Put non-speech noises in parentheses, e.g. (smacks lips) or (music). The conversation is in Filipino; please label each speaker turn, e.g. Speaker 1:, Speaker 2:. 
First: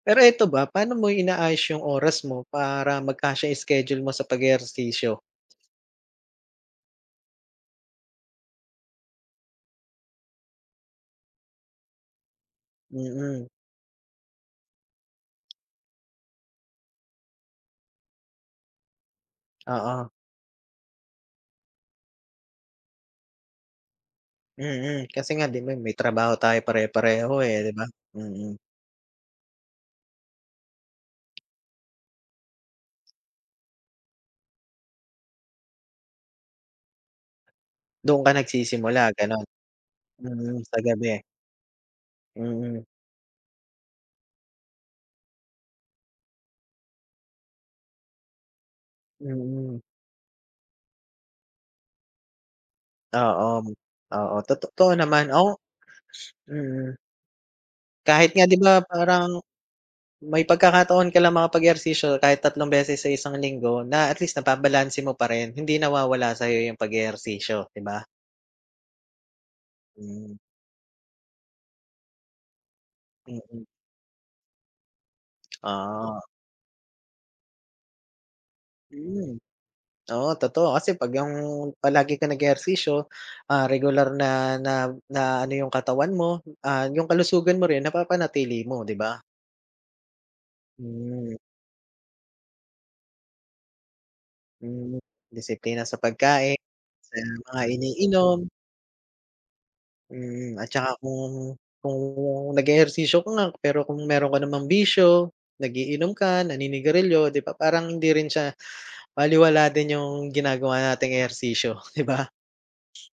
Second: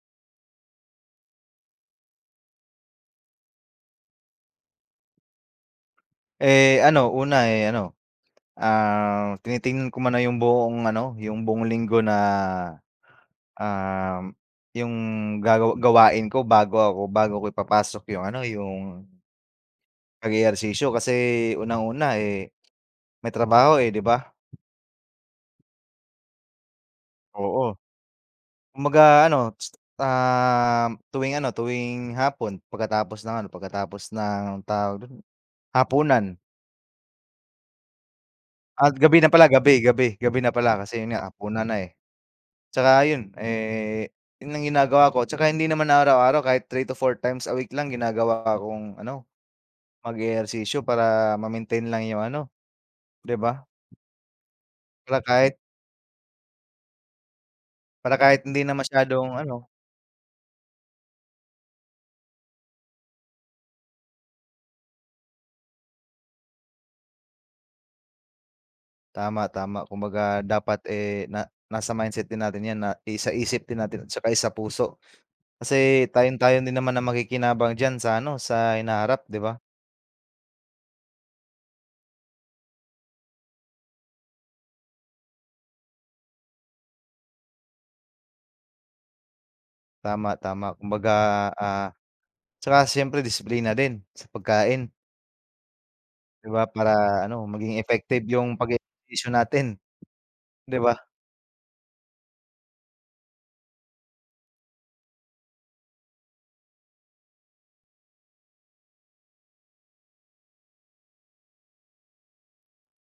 Speaker 1: Pero ito ba, paano mo inaayos yung oras mo para magkasya schedule mo sa pag-eehersisyo?
Speaker 2: Eh, ano una, eh, ano, ah, tinitignan ko muna yung buong ano, yung buong linggo na,
Speaker 1: Mm.
Speaker 2: ah, yung gagawa gawain ko bago ako bago ko ipapasok yung ano yung,
Speaker 1: Oo.
Speaker 2: pag ehersisyo kasi unang-una, eh, may trabaho, eh, di ba?
Speaker 1: Mhm, kasi nga di ba, may trabaho tayo pare-pareho,
Speaker 2: Oo.
Speaker 1: eh, di ba? Mhm.
Speaker 2: Kumbaga ano, um, tuwing
Speaker 1: (tsk)
Speaker 2: ano, tuwing hapon pagkatapos ng ano pagkatapos ng tawag do'n, hapunan.
Speaker 1: Do'n ka
Speaker 2: Ah,
Speaker 1: nagsisimula
Speaker 2: gabi na
Speaker 1: gano'n,
Speaker 2: pala, gabi, gabi, gabi na
Speaker 1: hmm, sa
Speaker 2: pala kasi 'yon
Speaker 1: gabi?
Speaker 2: nga hapunan na, eh.
Speaker 1: Mhm.
Speaker 2: 'Tsaka 'yon, eh, 'yon ang ginagawa ko 'tsaka hindi naman araw-araw kahit 3 to 4 times a week lang ginagawa akong ano.
Speaker 1: Mhm.
Speaker 2: Mag-ehersisyo para ma-maintain lang yung ano, di
Speaker 1: Oo,
Speaker 2: ba?
Speaker 1: oo totoo
Speaker 2: Di ba,
Speaker 1: naman.
Speaker 2: kahit
Speaker 1: Oo, (sniffs) mhm.
Speaker 2: para
Speaker 1: Kahit
Speaker 2: kahit
Speaker 1: nga di
Speaker 2: hindi na
Speaker 1: ba,
Speaker 2: masyadong
Speaker 1: parang,
Speaker 2: ano
Speaker 1: may pagkakataon ka lang mga pag-ehersisyo kahit tatlong beses sa isang linggo na at least nababalanse mo pa rin hindi nawawala sayo yung pag-eehersisyo 'di ba?
Speaker 2: Tama, tama
Speaker 1: Hmm.
Speaker 2: kumbaga dapat, eh, na nasa mindset din natin yan na
Speaker 1: Mhm.
Speaker 2: isa-isip din natin saka isa-puso
Speaker 1: (smacks lips)
Speaker 2: kasi
Speaker 1: Ah.
Speaker 2: tayong tayo din naman ang makikinabang diyan sa ano, sa hinaharap, di
Speaker 1: Hmm,
Speaker 2: ba?
Speaker 1: oo totoo kasi pag yung palagi kang nag-eehersisyo, ah, regular na na na ano yung katawan mo, ah, yung kalusugan mo rin napapanatili mo, di ba?
Speaker 2: Tama, tama kumbaga,
Speaker 1: Hmm.
Speaker 2: ah, 'tsaka siyempre disiplina din sa pagkain.
Speaker 1: Hmm, disiplina sa
Speaker 2: Di
Speaker 1: pagkain,
Speaker 2: ba,
Speaker 1: sa
Speaker 2: para ano,
Speaker 1: mga
Speaker 2: maging effective
Speaker 1: iniinom.
Speaker 2: yung pag eehersisyo natin.
Speaker 1: Hmm, at
Speaker 2: Di
Speaker 1: 'tsaka
Speaker 2: ba?
Speaker 1: kung, kung nag-eehersisyo ko nga pero kung mayro'n ka namang bisyo, nag-iinom ka, naninigarilyo di ba, parang hindi rin siya balewala din yung ginagawa nating ehersisyo di ba? (sniffs)